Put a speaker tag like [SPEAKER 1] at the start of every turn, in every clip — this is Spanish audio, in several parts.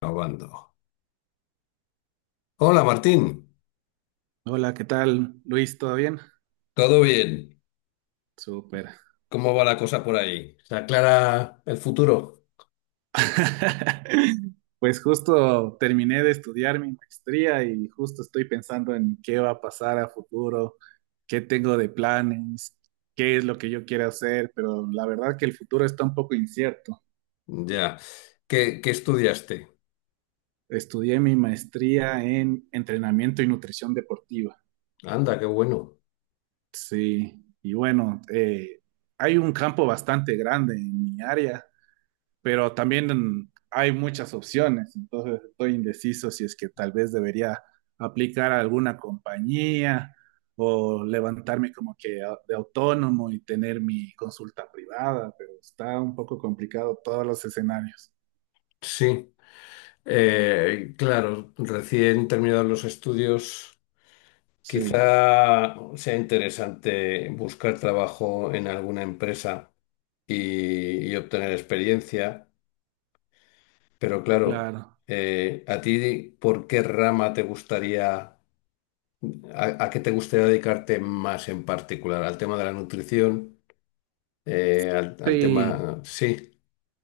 [SPEAKER 1] Grabando. Hola Martín.
[SPEAKER 2] Hola, ¿qué tal, Luis? ¿Todo bien?
[SPEAKER 1] Todo bien.
[SPEAKER 2] Súper.
[SPEAKER 1] ¿Cómo va la cosa por ahí? ¿Se aclara el futuro?
[SPEAKER 2] Pues justo terminé de estudiar mi maestría y justo estoy pensando en qué va a pasar a futuro, qué tengo de planes, qué es lo que yo quiero hacer, pero la verdad que el futuro está un poco incierto.
[SPEAKER 1] Ya, ¿qué estudiaste?
[SPEAKER 2] Estudié mi maestría en entrenamiento y nutrición deportiva.
[SPEAKER 1] Anda, qué bueno.
[SPEAKER 2] Sí, y bueno, hay un campo bastante grande en mi área, pero también hay muchas opciones, entonces estoy indeciso si es que tal vez debería aplicar a alguna compañía o levantarme como que de autónomo y tener mi consulta privada, pero está un poco complicado todos los escenarios.
[SPEAKER 1] Sí. Claro, recién terminados los estudios,
[SPEAKER 2] Sí,
[SPEAKER 1] quizá sea interesante buscar trabajo en alguna empresa y obtener experiencia. Pero claro,
[SPEAKER 2] claro.
[SPEAKER 1] ¿a ti por qué rama te gustaría? ¿A qué te gustaría dedicarte más en particular? ¿Al tema de la nutrición? Al
[SPEAKER 2] Sí.
[SPEAKER 1] tema... Sí.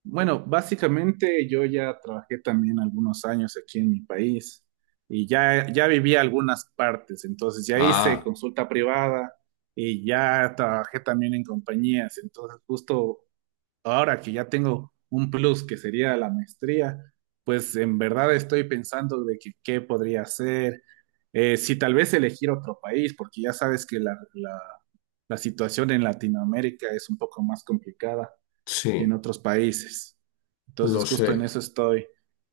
[SPEAKER 2] Bueno, básicamente yo ya trabajé también algunos años aquí en mi país y ya viví algunas partes, entonces ya hice
[SPEAKER 1] Ah,
[SPEAKER 2] consulta privada y ya trabajé también en compañías, entonces justo ahora que ya tengo un plus que sería la maestría, pues en verdad estoy pensando de que qué podría hacer, si tal vez elegir otro país, porque ya sabes que la situación en Latinoamérica es un poco más complicada que en
[SPEAKER 1] sí,
[SPEAKER 2] otros países. Entonces,
[SPEAKER 1] lo
[SPEAKER 2] justo en
[SPEAKER 1] sé.
[SPEAKER 2] eso estoy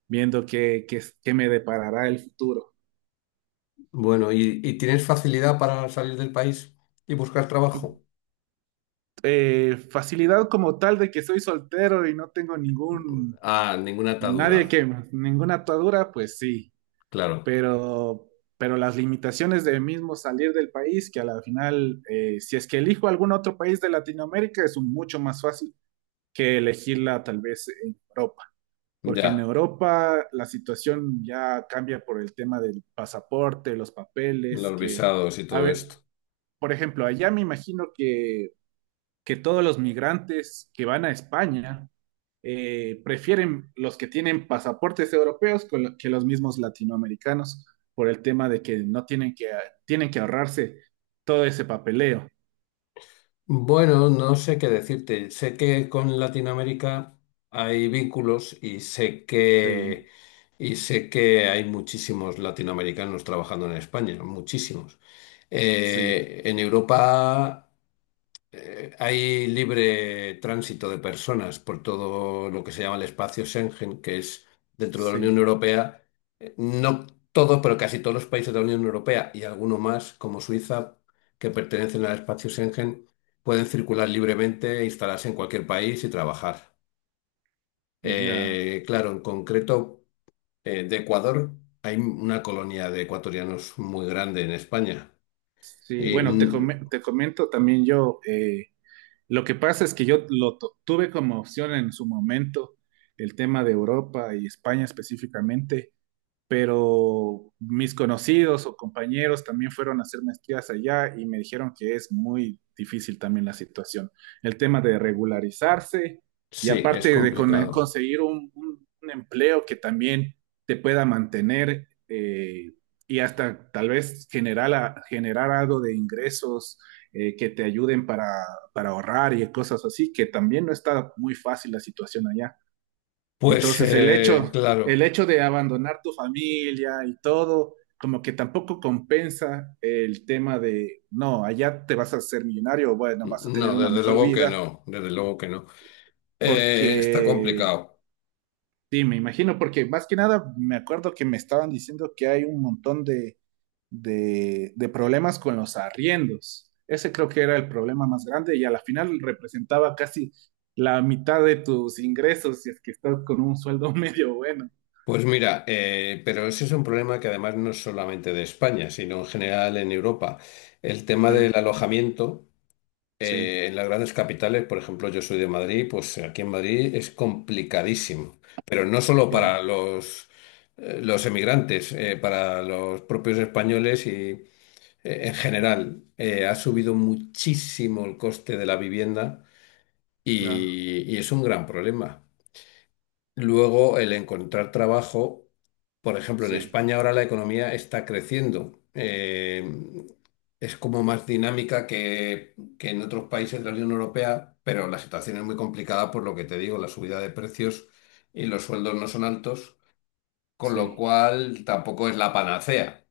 [SPEAKER 2] viendo qué me deparará el futuro.
[SPEAKER 1] Bueno, ¿y tienes facilidad para salir del país y buscar trabajo?
[SPEAKER 2] Facilidad como tal de que soy soltero y no tengo ningún,
[SPEAKER 1] Ah, ninguna atadura,
[SPEAKER 2] nadie que, ninguna atadura, pues sí,
[SPEAKER 1] claro.
[SPEAKER 2] pero, pero las limitaciones de mismo salir del país, que a la final, si es que elijo algún otro país de Latinoamérica, es un mucho más fácil que elegirla tal vez en Europa. Porque en
[SPEAKER 1] Ya,
[SPEAKER 2] Europa la situación ya cambia por el tema del pasaporte, los papeles,
[SPEAKER 1] los
[SPEAKER 2] que,
[SPEAKER 1] visados y
[SPEAKER 2] a
[SPEAKER 1] todo
[SPEAKER 2] ver,
[SPEAKER 1] esto.
[SPEAKER 2] por ejemplo, allá me imagino que todos los migrantes que van a España prefieren los que tienen pasaportes europeos que los mismos latinoamericanos por el tema de que no tienen que, tienen que ahorrarse todo ese papeleo.
[SPEAKER 1] Bueno, no sé qué decirte. Sé que con Latinoamérica hay vínculos y
[SPEAKER 2] Sí,
[SPEAKER 1] sé que hay muchísimos latinoamericanos trabajando en España, muchísimos.
[SPEAKER 2] sí,
[SPEAKER 1] En Europa hay libre tránsito de personas por todo lo que se llama el espacio Schengen, que es dentro de la Unión
[SPEAKER 2] sí,
[SPEAKER 1] Europea. No todos, pero casi todos los países de la Unión Europea y algunos más, como Suiza, que pertenecen al espacio Schengen, pueden circular libremente, instalarse en cualquier país y trabajar.
[SPEAKER 2] ya.
[SPEAKER 1] Claro, en concreto, de Ecuador hay una colonia de ecuatorianos muy grande en España.
[SPEAKER 2] Sí,
[SPEAKER 1] Y
[SPEAKER 2] bueno, te comento también yo. Lo que pasa es que yo tuve como opción en su momento el tema de Europa y España específicamente, pero mis conocidos o compañeros también fueron a hacer maestrías allá y me dijeron que es muy difícil también la situación. El tema de regularizarse y
[SPEAKER 1] sí, es
[SPEAKER 2] aparte de
[SPEAKER 1] complicado.
[SPEAKER 2] conseguir un, un empleo que también te pueda mantener, y hasta tal vez generar, generar algo de ingresos, que te ayuden para ahorrar y cosas así, que también no está muy fácil la situación allá.
[SPEAKER 1] Pues
[SPEAKER 2] Entonces,
[SPEAKER 1] claro.
[SPEAKER 2] el hecho de abandonar tu familia y todo, como que tampoco compensa el tema de, no, allá te vas a ser millonario, bueno, vas a tener
[SPEAKER 1] No,
[SPEAKER 2] una
[SPEAKER 1] desde
[SPEAKER 2] mejor
[SPEAKER 1] luego que
[SPEAKER 2] vida,
[SPEAKER 1] no, desde luego que no. Está
[SPEAKER 2] porque,
[SPEAKER 1] complicado.
[SPEAKER 2] sí, me imagino, porque más que nada me acuerdo que me estaban diciendo que hay un montón de problemas con los arriendos. Ese creo que era el problema más grande y a la final representaba casi la mitad de tus ingresos si es que estás con un sueldo medio bueno.
[SPEAKER 1] Pues mira, pero ese es un problema que además no es solamente de España, sino en general en Europa. El tema del
[SPEAKER 2] Sí,
[SPEAKER 1] alojamiento
[SPEAKER 2] sí.
[SPEAKER 1] en las grandes capitales, por ejemplo, yo soy de Madrid, pues aquí en Madrid es complicadísimo, pero no solo para
[SPEAKER 2] Claro,
[SPEAKER 1] los emigrantes, para los propios españoles y en general. Ha subido muchísimo el coste de la vivienda
[SPEAKER 2] claro,
[SPEAKER 1] y es un gran problema. Luego, el encontrar trabajo, por ejemplo, en
[SPEAKER 2] sí,
[SPEAKER 1] España ahora la economía está creciendo. Es como más dinámica que en otros países de la Unión Europea, pero la situación es muy complicada por lo que te digo, la subida de precios y los sueldos no son altos, con lo
[SPEAKER 2] sí,
[SPEAKER 1] cual tampoco es la panacea.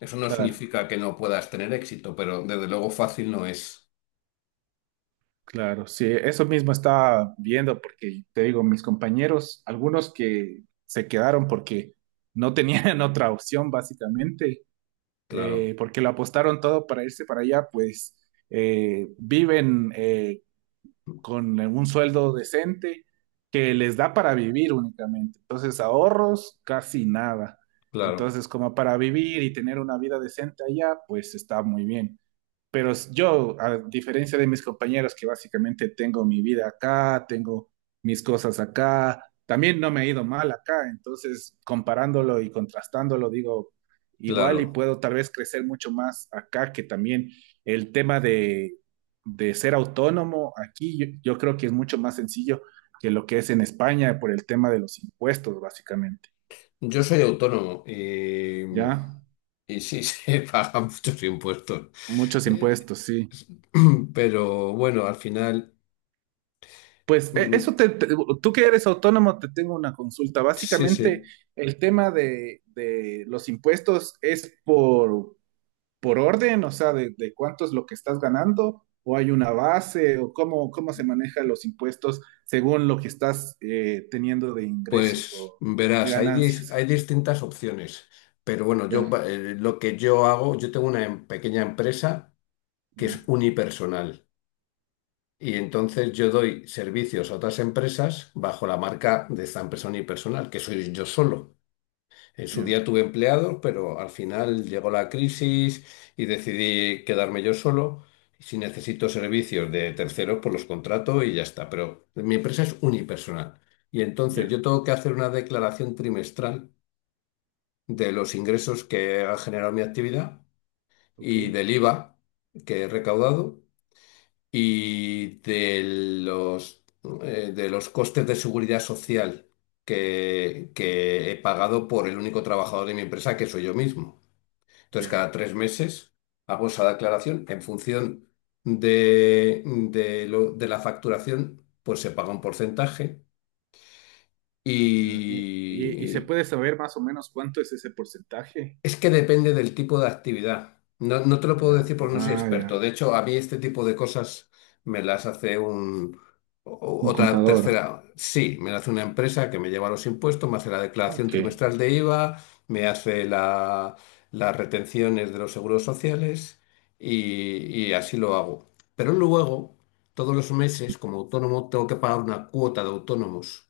[SPEAKER 1] Eso no
[SPEAKER 2] claro,
[SPEAKER 1] significa que no puedas tener éxito, pero desde luego fácil no es.
[SPEAKER 2] claro, sí, eso mismo estaba viendo porque te digo, mis compañeros, algunos que se quedaron porque no tenían otra opción básicamente,
[SPEAKER 1] Claro,
[SPEAKER 2] porque lo apostaron todo para irse para allá, pues viven con un sueldo decente que les da para vivir únicamente, entonces ahorros casi nada,
[SPEAKER 1] claro,
[SPEAKER 2] entonces como para vivir y tener una vida decente allá, pues está muy bien. Pero yo, a diferencia de mis compañeros que básicamente tengo mi vida acá, tengo mis cosas acá, también no me ha ido mal acá, entonces comparándolo y contrastándolo, digo, igual y
[SPEAKER 1] claro.
[SPEAKER 2] puedo tal vez crecer mucho más acá que también el tema de ser autónomo aquí, yo creo que es mucho más sencillo que lo que es en España por el tema de los impuestos, básicamente.
[SPEAKER 1] Yo soy autónomo
[SPEAKER 2] ¿Ya?
[SPEAKER 1] y sí se pagan muchos impuestos.
[SPEAKER 2] Muchos
[SPEAKER 1] Eh,
[SPEAKER 2] impuestos, sí.
[SPEAKER 1] pero bueno, al final,
[SPEAKER 2] Pues e-
[SPEAKER 1] mm,
[SPEAKER 2] eso te, te- Tú que eres autónomo, te tengo una consulta.
[SPEAKER 1] sí,
[SPEAKER 2] Básicamente,
[SPEAKER 1] sí,
[SPEAKER 2] el tema de los impuestos es por orden, o sea, de cuánto es lo que estás ganando, o hay una base, o cómo, cómo se manejan los impuestos según lo que estás teniendo de ingresos
[SPEAKER 1] pues
[SPEAKER 2] o de
[SPEAKER 1] verás,
[SPEAKER 2] ganancias.
[SPEAKER 1] hay distintas opciones. Pero bueno,
[SPEAKER 2] Ya,
[SPEAKER 1] lo que yo hago, yo tengo una pequeña empresa que
[SPEAKER 2] ya,
[SPEAKER 1] es unipersonal. Y entonces yo doy servicios a otras empresas bajo la marca de esta empresa unipersonal, que soy yo solo. En su
[SPEAKER 2] ya,
[SPEAKER 1] día tuve empleados, pero al final llegó la crisis y decidí quedarme yo solo. Si necesito servicios de terceros, pues los contrato y ya está. Pero mi empresa es unipersonal. Y entonces
[SPEAKER 2] ya,
[SPEAKER 1] yo tengo que hacer una declaración trimestral de los ingresos que ha generado mi actividad
[SPEAKER 2] ok,
[SPEAKER 1] y del IVA que he recaudado y de los, de los costes de seguridad social que he pagado por el único trabajador de mi empresa, que soy yo mismo. Entonces,
[SPEAKER 2] ya,
[SPEAKER 1] cada 3 meses hago esa declaración en función de la facturación, pues se paga un porcentaje
[SPEAKER 2] ya. Y se
[SPEAKER 1] y.
[SPEAKER 2] puede saber más o menos cuánto es ese porcentaje.
[SPEAKER 1] Es que depende del tipo de actividad. No, no te lo puedo
[SPEAKER 2] Ya,
[SPEAKER 1] decir porque no soy
[SPEAKER 2] ah,
[SPEAKER 1] experto.
[SPEAKER 2] ya,
[SPEAKER 1] De hecho, a mí este tipo de cosas me las hace
[SPEAKER 2] un
[SPEAKER 1] otra
[SPEAKER 2] contador.
[SPEAKER 1] tercera. Sí, me la hace una empresa que me lleva los impuestos, me hace la declaración
[SPEAKER 2] Ok,
[SPEAKER 1] trimestral de IVA, me hace las retenciones de los seguros sociales y, y así lo hago. Pero luego, todos los meses, como autónomo, tengo que pagar una cuota de autónomos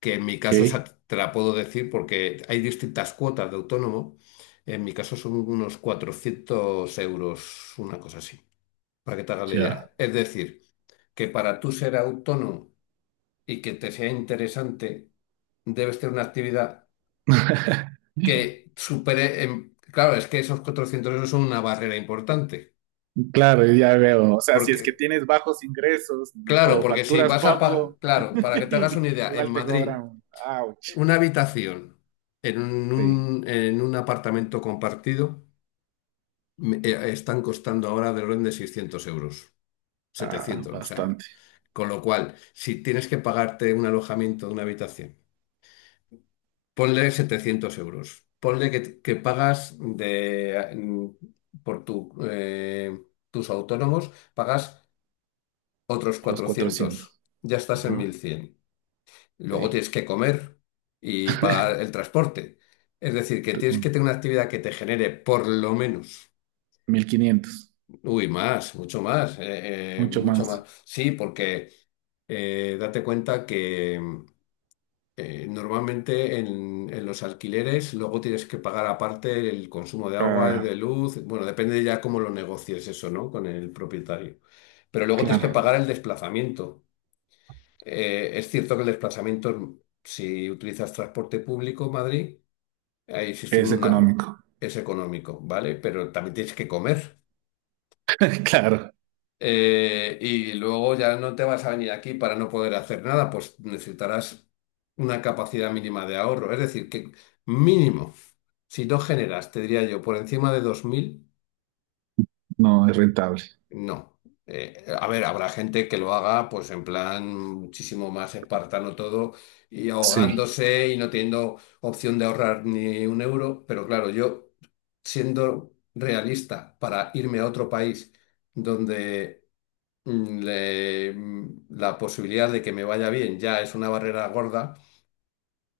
[SPEAKER 1] que en mi caso, o sea,
[SPEAKER 2] ok,
[SPEAKER 1] te la puedo decir porque hay distintas cuotas de autónomo. En mi caso son unos 400 euros, una cosa así, para que te hagas la
[SPEAKER 2] ya.
[SPEAKER 1] idea. Es decir, que para tú ser autónomo y que te sea interesante, debes tener una actividad que supere... Claro, es que esos 400 euros son una barrera importante.
[SPEAKER 2] Claro, ya veo. O sea, si es que
[SPEAKER 1] Porque,
[SPEAKER 2] tienes bajos ingresos
[SPEAKER 1] claro,
[SPEAKER 2] o
[SPEAKER 1] porque si
[SPEAKER 2] facturas
[SPEAKER 1] vas a pagar,
[SPEAKER 2] poco,
[SPEAKER 1] claro, para que te hagas una idea, en
[SPEAKER 2] igual te
[SPEAKER 1] Madrid,
[SPEAKER 2] cobran. Ouch.
[SPEAKER 1] una habitación en
[SPEAKER 2] Sí,
[SPEAKER 1] un apartamento compartido están costando ahora del orden de 600 euros,
[SPEAKER 2] ah,
[SPEAKER 1] 700, o sea,
[SPEAKER 2] bastante.
[SPEAKER 1] con lo cual, si tienes que pagarte un alojamiento de una habitación, ponle 700 euros, ponle que pagas de, por tus autónomos, pagas otros
[SPEAKER 2] Los
[SPEAKER 1] 400,
[SPEAKER 2] 400.
[SPEAKER 1] ya estás en
[SPEAKER 2] Ajá,
[SPEAKER 1] 1100. Luego
[SPEAKER 2] sí.
[SPEAKER 1] tienes que comer y pagar el transporte. Es decir, que tienes que tener una actividad que te genere por lo menos.
[SPEAKER 2] 1500.
[SPEAKER 1] Uy, más, mucho más,
[SPEAKER 2] Mucho
[SPEAKER 1] mucho
[SPEAKER 2] más.
[SPEAKER 1] más. Sí, porque date cuenta que normalmente en los alquileres luego tienes que pagar aparte el consumo de agua,
[SPEAKER 2] Ah,
[SPEAKER 1] de luz, bueno, depende ya cómo lo negocies eso, ¿no? Con el propietario. Pero luego tienes que
[SPEAKER 2] claro,
[SPEAKER 1] pagar el desplazamiento. Es cierto que el desplazamiento, si utilizas transporte público, Madrid, ahí sí es
[SPEAKER 2] es
[SPEAKER 1] una-
[SPEAKER 2] económico.
[SPEAKER 1] es económico, ¿vale? Pero también tienes que comer.
[SPEAKER 2] Claro,
[SPEAKER 1] Y luego ya no te vas a venir aquí para no poder hacer nada, pues necesitarás una capacidad mínima de ahorro. Es decir, que mínimo, si no generas, te diría yo, por encima de 2000,
[SPEAKER 2] no es rentable.
[SPEAKER 1] no. A ver, habrá gente que lo haga pues en plan muchísimo más espartano todo y
[SPEAKER 2] Sí.
[SPEAKER 1] ahogándose y no teniendo opción de ahorrar ni un euro, pero claro, yo siendo realista para irme a otro país donde la posibilidad de que me vaya bien ya es una barrera gorda,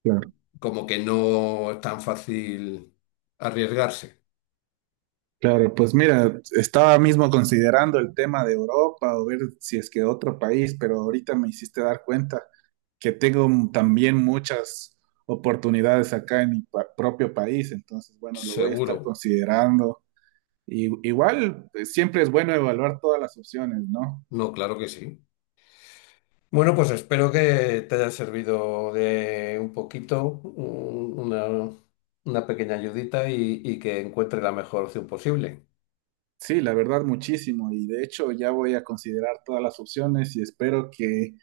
[SPEAKER 2] Claro.
[SPEAKER 1] como que no es tan fácil arriesgarse.
[SPEAKER 2] Claro, pues mira, estaba mismo considerando el tema de Europa o ver si es que otro país, pero ahorita me hiciste dar cuenta que tengo también muchas oportunidades acá en mi propio país, entonces bueno, lo voy a estar
[SPEAKER 1] Seguro.
[SPEAKER 2] considerando. Y, igual, siempre es bueno evaluar todas las opciones, ¿no?
[SPEAKER 1] No, claro que sí. Bueno, pues espero que te haya servido de un poquito, una pequeña ayudita y que encuentres la mejor opción posible.
[SPEAKER 2] Sí, la verdad, muchísimo. Y de hecho ya voy a considerar todas las opciones y espero que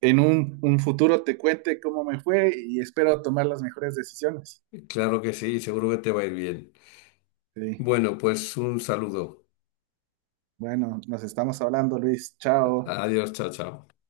[SPEAKER 2] en un futuro te cuente cómo me fue y espero tomar las mejores decisiones.
[SPEAKER 1] Claro que sí, seguro que te va a ir bien.
[SPEAKER 2] Sí.
[SPEAKER 1] Bueno, pues un saludo.
[SPEAKER 2] Bueno, nos estamos hablando, Luis. Chao.
[SPEAKER 1] Adiós, chao, chao.